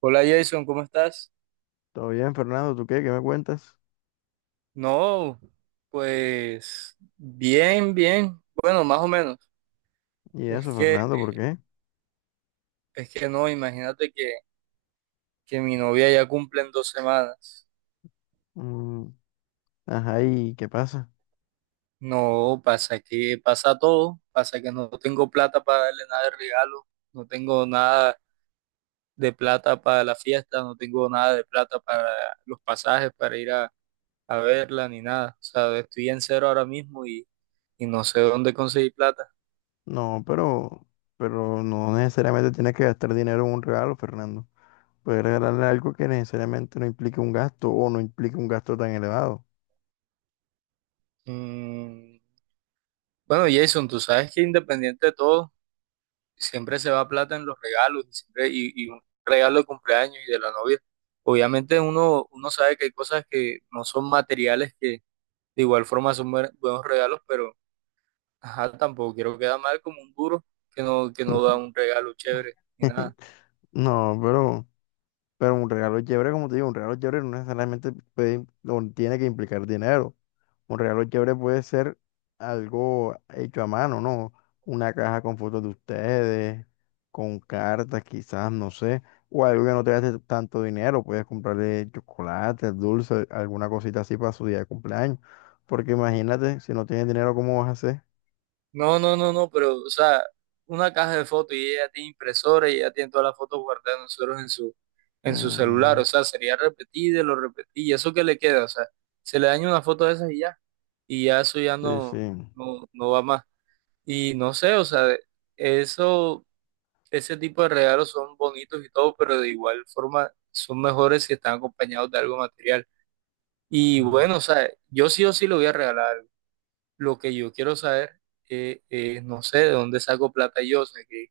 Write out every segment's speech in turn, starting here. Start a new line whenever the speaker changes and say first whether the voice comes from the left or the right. right: Hola Jason, ¿cómo estás?
left: Todo bien, Fernando, ¿tú qué? ¿Qué me cuentas?
right: No, pues bien, bien. Bueno, más o menos.
left: Y
right: Es
left: eso,
right: que,
left: Fernando, ¿por qué?
right: es que no, imagínate que mi novia ya cumple en 2 semanas.
left: Mm, ajá, ¿y qué pasa?
right: No, pasa que pasa todo. Pasa que no tengo plata para darle nada de regalo. No tengo nada de plata para la fiesta. No tengo nada de plata para los pasajes, para ir a verla, ni nada. O sea, estoy en cero ahora mismo y no sé dónde conseguir plata.
left: No, pero no necesariamente tienes que gastar dinero en un regalo, Fernando. Puedes regalarle algo que necesariamente no implique un gasto o no implique un gasto tan elevado.
right: Mm, Bueno, Jason, tú sabes que independiente de todo, siempre se va plata en los regalos y, siempre, y un regalo de cumpleaños y de la novia. Obviamente uno sabe que hay cosas que no son materiales que de igual forma son buenos regalos, pero ajá, tampoco quiero quedar mal como un duro que no da un regalo chévere ni nada.
left: No, pero un regalo chévere, como te digo, un regalo chévere no necesariamente puede, o tiene que implicar dinero. Un regalo chévere puede ser algo hecho a mano, ¿no? Una caja con fotos de ustedes, con cartas quizás, no sé, o algo que no te gaste tanto dinero, puedes comprarle chocolate, dulce, alguna cosita así para su día de cumpleaños. Porque imagínate, si no tienes dinero, ¿cómo vas a hacer?
right: No, no, no, no, pero, o sea, una caja de fotos y ella tiene impresora y ella tiene todas las fotos guardadas de nosotros en su celular,
left: Mm,
right: o sea, sería repetir, de lo repetir, y eso que le queda, o sea, se le daña una foto de esas y ya eso ya
left: sí,
right: no,
left: sí.
right: no, no va más. Y no sé, o sea, eso, ese tipo de regalos son bonitos y todo, pero de igual forma son mejores si están acompañados de algo material. Y
left: Mm.
right: bueno, o sea, yo sí o sí lo voy a regalar. Lo que yo quiero saber es, no sé, de dónde saco plata yo, o sea,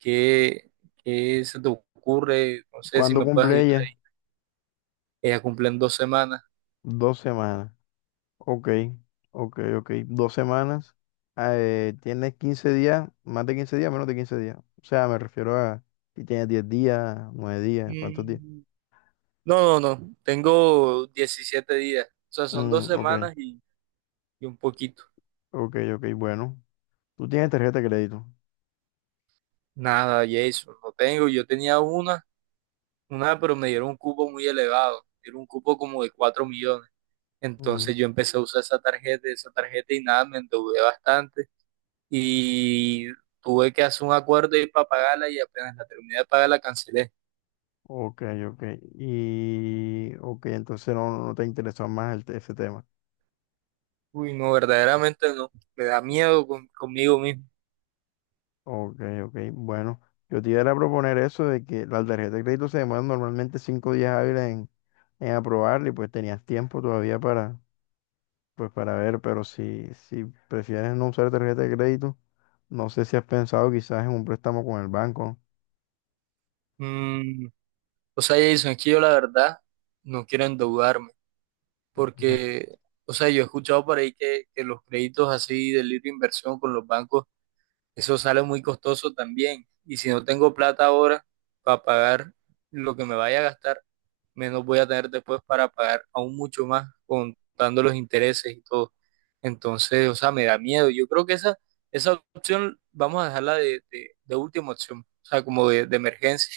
right: qué, qué se te ocurre, no sé si
left: ¿Cuándo
right: me puedes
left: cumple
right: ayudar
left: ella?
right: ahí. Ella cumple en 2 semanas.
left: 2 semanas. Ok, ok, ok. 2 semanas. Ah, tienes 15 días, más de 15 días, menos de 15 días. O sea, me refiero a si tienes 10 días, 9 días, ¿cuántos días?
right: Mm, No, no, no, tengo 17 días, o sea, son dos
left: Mm, ok,
right: semanas y un poquito.
left: ok, ok. Bueno, tú tienes tarjeta de crédito.
right: Nada, Jason, no tengo, yo tenía una, pero me dieron un cupo muy elevado, era un cupo como de 4 millones.
left: Mm,
right: Entonces yo empecé a usar esa tarjeta y nada, me endeudé bastante y tuve que hacer un acuerdo ahí para pagarla y apenas la terminé de pagar la cancelé.
left: ok, ok. Y, ok, entonces no te interesa más ese tema.
right: Uy, no, verdaderamente no, me da miedo conmigo mismo.
left: Ok, ok. Bueno, yo te iba a proponer eso de que la tarjeta de crédito se demora normalmente 5 días hábiles en, aprobarla y pues tenías tiempo todavía para pues para ver, pero si prefieres no usar tarjeta de crédito, no sé si has pensado quizás en un préstamo con el banco.
right: Mm, o sea, Jason, es que yo la verdad no quiero endeudarme porque, o sea, yo he escuchado por ahí que los créditos así de libre inversión con los bancos, eso sale muy costoso también. Y si no tengo plata ahora para pagar lo que me vaya a gastar, menos voy a tener después para pagar aún mucho más contando los intereses y todo. Entonces, o sea, me da miedo. Yo creo que esa opción vamos a dejarla de última opción, o sea, como de emergencia.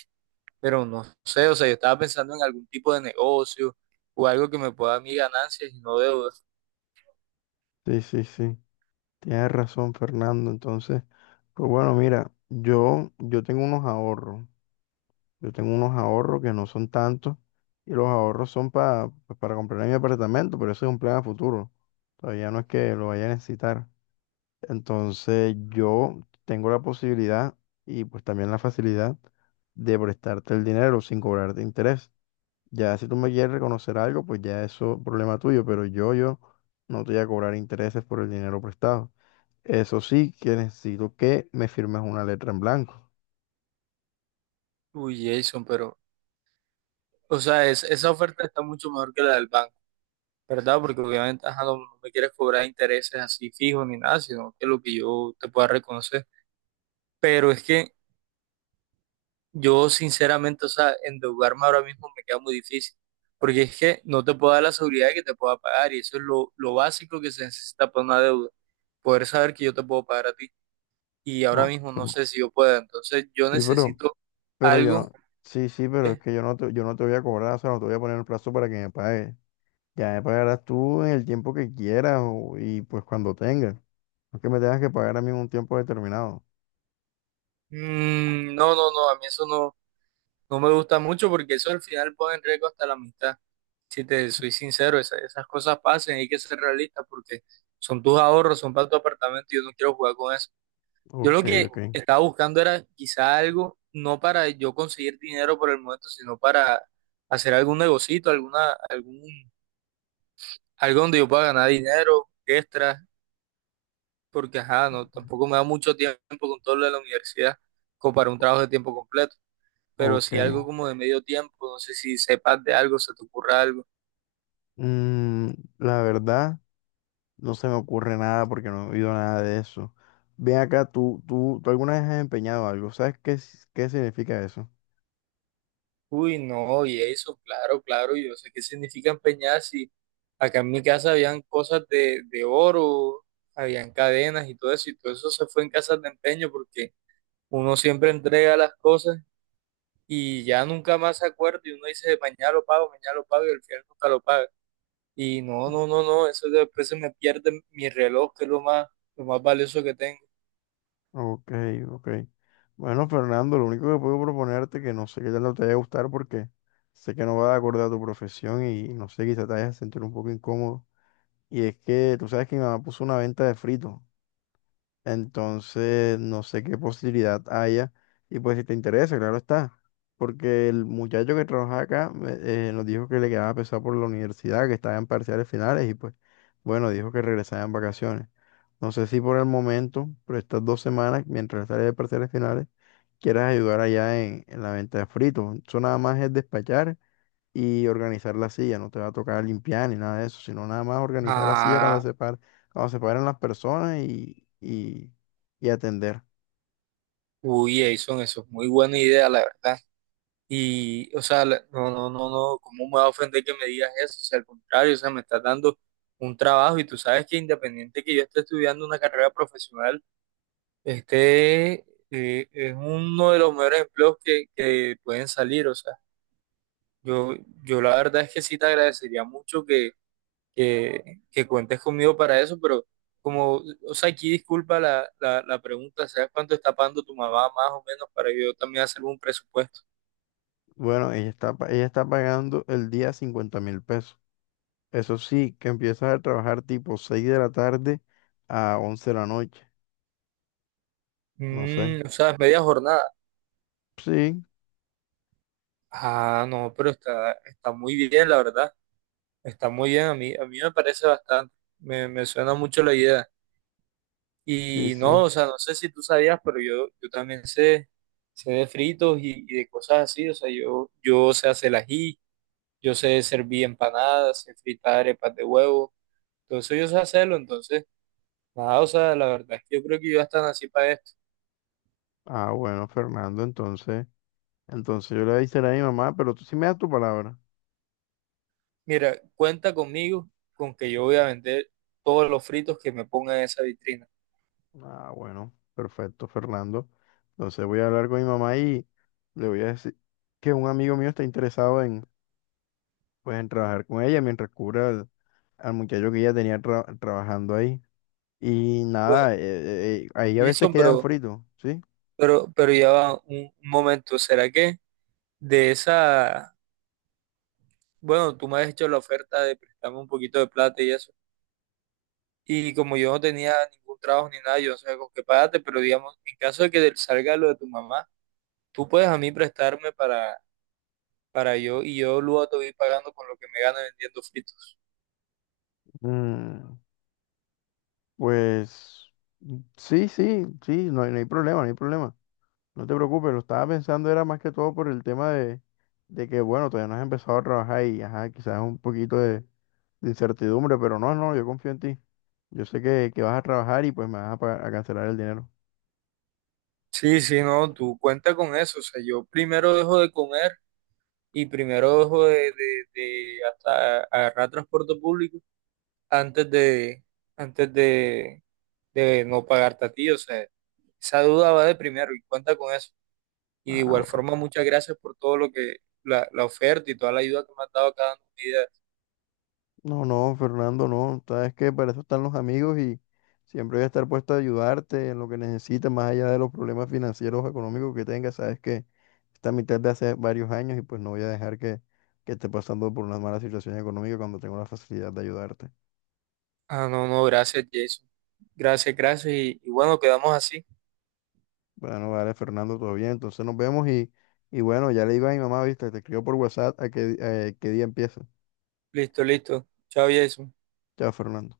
right: Pero no sé, o sea, yo estaba pensando en algún tipo de negocio o algo que me pueda dar mis ganancias y no deudas.
left: Sí, sí, sí. Tienes razón, Fernando. Entonces, pues bueno, mira, yo tengo unos ahorros. Yo tengo unos ahorros que no son tantos. Y los ahorros son pues para comprar mi apartamento, pero eso es un plan a futuro. Todavía no es que lo vaya a necesitar. Entonces yo tengo la posibilidad y pues también la facilidad de prestarte el dinero sin cobrarte interés. Ya si tú me quieres reconocer algo, pues ya eso es problema tuyo, pero yo no te voy a cobrar intereses por el dinero prestado. Eso sí, que necesito que me firmes una letra en blanco.
right: Uy, Jason, pero, o sea, esa oferta está mucho mejor que la del banco, ¿verdad? Porque obviamente, ajá, no me quieres cobrar intereses así fijos ni nada, sino que lo que yo te pueda reconocer. Pero es que yo sinceramente, o sea, endeudarme ahora mismo me queda muy difícil, porque es que no te puedo dar la seguridad de que te pueda pagar y eso es lo básico que se necesita para una deuda, poder saber que yo te puedo pagar a ti y ahora
left: ¿No?
right: mismo no sé si yo pueda, entonces yo
left: Sí, pero,
right: necesito
left: pero yo
right: algo.
left: no, sí, sí, pero es
right: que-
left: que yo no te voy a cobrar, o sea, no te voy a poner el plazo para que me pagues. Ya me pagarás tú en el tiempo que quieras y pues cuando tengas. No es que me tengas que pagar a mí en un tiempo determinado.
right: no, no, no, a mí eso no, no me gusta mucho porque eso al final pone en riesgo hasta la amistad. Si te soy sincero, esas cosas pasan hay que ser realista porque son tus ahorros, son para tu apartamento y yo no quiero jugar con eso. Yo lo
left: Ok,
right: que
left: ok,
right: estaba buscando era quizá algo, no para yo conseguir dinero por el momento, sino para hacer algún negocito, algo donde yo pueda ganar dinero extra, porque ajá, no, tampoco me da mucho tiempo con todo lo de la universidad, como para un trabajo de tiempo completo, pero
left: ok.
right: si algo como de medio tiempo, no sé si sepas de algo, se te ocurra algo.
left: Mm, la verdad, no se me ocurre nada porque no he oído nada de eso. Ven acá, tú alguna vez has empeñado algo. ¿Sabes qué, qué significa eso?
right: Uy, no, y eso, claro, claro, yo sé qué significa empeñar si acá en mi casa habían cosas de oro, habían cadenas y todo eso se fue en casas de empeño porque uno siempre entrega las cosas y ya nunca más se acuerda y uno dice, mañana lo pago y al final nunca lo paga. Y no, no, no, no, eso después se me pierde mi reloj, que es lo más valioso que tengo.
left: Ok, ok. Bueno, Fernando, lo único que puedo proponerte que no sé qué tal te vaya a gustar porque sé que no va de acuerdo a tu profesión y no sé, quizá te vayas a sentir un poco incómodo. Y es que tú sabes que mi mamá puso una venta de fritos, entonces no sé qué posibilidad haya. Y pues si te interesa, claro está. Porque el muchacho que trabaja acá nos dijo que le quedaba pesado por la universidad, que estaba en parciales finales y pues bueno, dijo que regresaba en vacaciones. No sé si por el momento, pero estas 2 semanas, mientras sale de parciales finales, quieras ayudar allá en, la venta de fritos. Eso nada más es despachar y organizar la silla. No te va a tocar limpiar ni nada de eso, sino nada más organizar la silla cuando
right: Ah,
left: cuando se paren las personas y atender.
right: uy, Jason, eso es muy buena idea, la verdad. Y, o sea, no, no, no, no, ¿cómo me va a ofender que me digas eso? O sea, al contrario, o sea, me estás dando un trabajo y tú sabes que independiente que yo esté estudiando una carrera profesional, este es uno de los mejores empleos que, pueden salir. O sea, yo, yo la verdad es que sí te agradecería mucho que, que cuentes conmigo para eso, pero como, o sea, aquí disculpa la pregunta, ¿sabes cuánto está pagando tu mamá más o menos para yo también hacer un presupuesto?
left: Bueno, ella está, ella está pagando el día 50.000 pesos. Eso sí, que empiezas a trabajar tipo 6 de la tarde a 11 de la noche. No sé.
right: O sea, es media jornada.
left: Sí,
right: Ah, no, pero está muy bien, la verdad. Está muy bien, a mí me parece bastante. Me suena mucho la idea.
left: sí,
right: Y no,
left: sí.
right: o sea, no sé si tú sabías, pero yo también sé de fritos y de cosas así. O sea, yo sé hacer el ají, yo sé servir empanadas, sé fritar arepas de huevo. Todo eso yo sé hacerlo. Entonces, nada, o sea, la verdad es que yo creo que yo están así para esto.
left: Ah, bueno, Fernando, entonces yo le voy a decir a mi mamá, pero tú sí me das tu palabra.
right: Mira, cuenta conmigo con que yo voy a vender todos los fritos que me pongan en esa vitrina.
left: Ah, bueno, perfecto, Fernando. Entonces voy a hablar con mi mamá y le voy a decir que un amigo mío está interesado en, pues, en trabajar con ella mientras cubra al muchacho que ella tenía trabajando ahí. Y
right: Pues,
left: nada, ahí a veces
right: Wilson,
left: quedan
right: pero...
left: fritos, ¿sí?
right: Pero, pero ya va un momento, ¿será que de esa, bueno, tú me has hecho la oferta de prestarme un poquito de plata y eso, y como yo no tenía ningún trabajo ni nada, yo no sabía con qué pagarte, pero digamos, en caso de que salga lo de tu mamá, tú puedes a mí prestarme para yo y yo luego te voy pagando con lo que me gano vendiendo fritos.
left: Mm, pues mm, sí, sí, sí, no hay problema, no hay problema. No te preocupes, lo estaba pensando era más que todo por el tema de que, bueno, todavía no has empezado a trabajar y, ajá, quizás un poquito de incertidumbre, pero no, no, yo confío en ti. Yo sé que vas a trabajar y pues me vas a, a cancelar el dinero.
right: Sí, sí, no, tú cuenta con eso, o sea, yo primero dejo de comer y primero dejo de hasta agarrar transporte público antes de, antes de no pagarte a ti. O sea, esa duda va de primero y cuenta con eso. Y de
left: Ah,
right: igual forma,
left: bueno.
right: muchas gracias por todo la oferta y toda la ayuda que me has dado cada día.
left: No, no, Fernando, no. Sabes que para eso están los amigos y siempre voy a estar puesto a ayudarte en lo que necesites, más allá de los problemas financieros o económicos que tengas. Sabes que esta mitad de hace varios años y pues no voy a dejar que esté pasando por una mala situación económica cuando tengo la facilidad de ayudarte.
right: Ah, no, no, gracias, Jason. Gracias, gracias. Y bueno, quedamos así.
left: Bueno, vale, Fernando, todo bien. Entonces nos vemos y bueno, ya le digo a mi mamá, viste, te escribo por WhatsApp a qué, qué día empieza.
right: Listo, listo. Chao, Jason.
left: Chao, Fernando.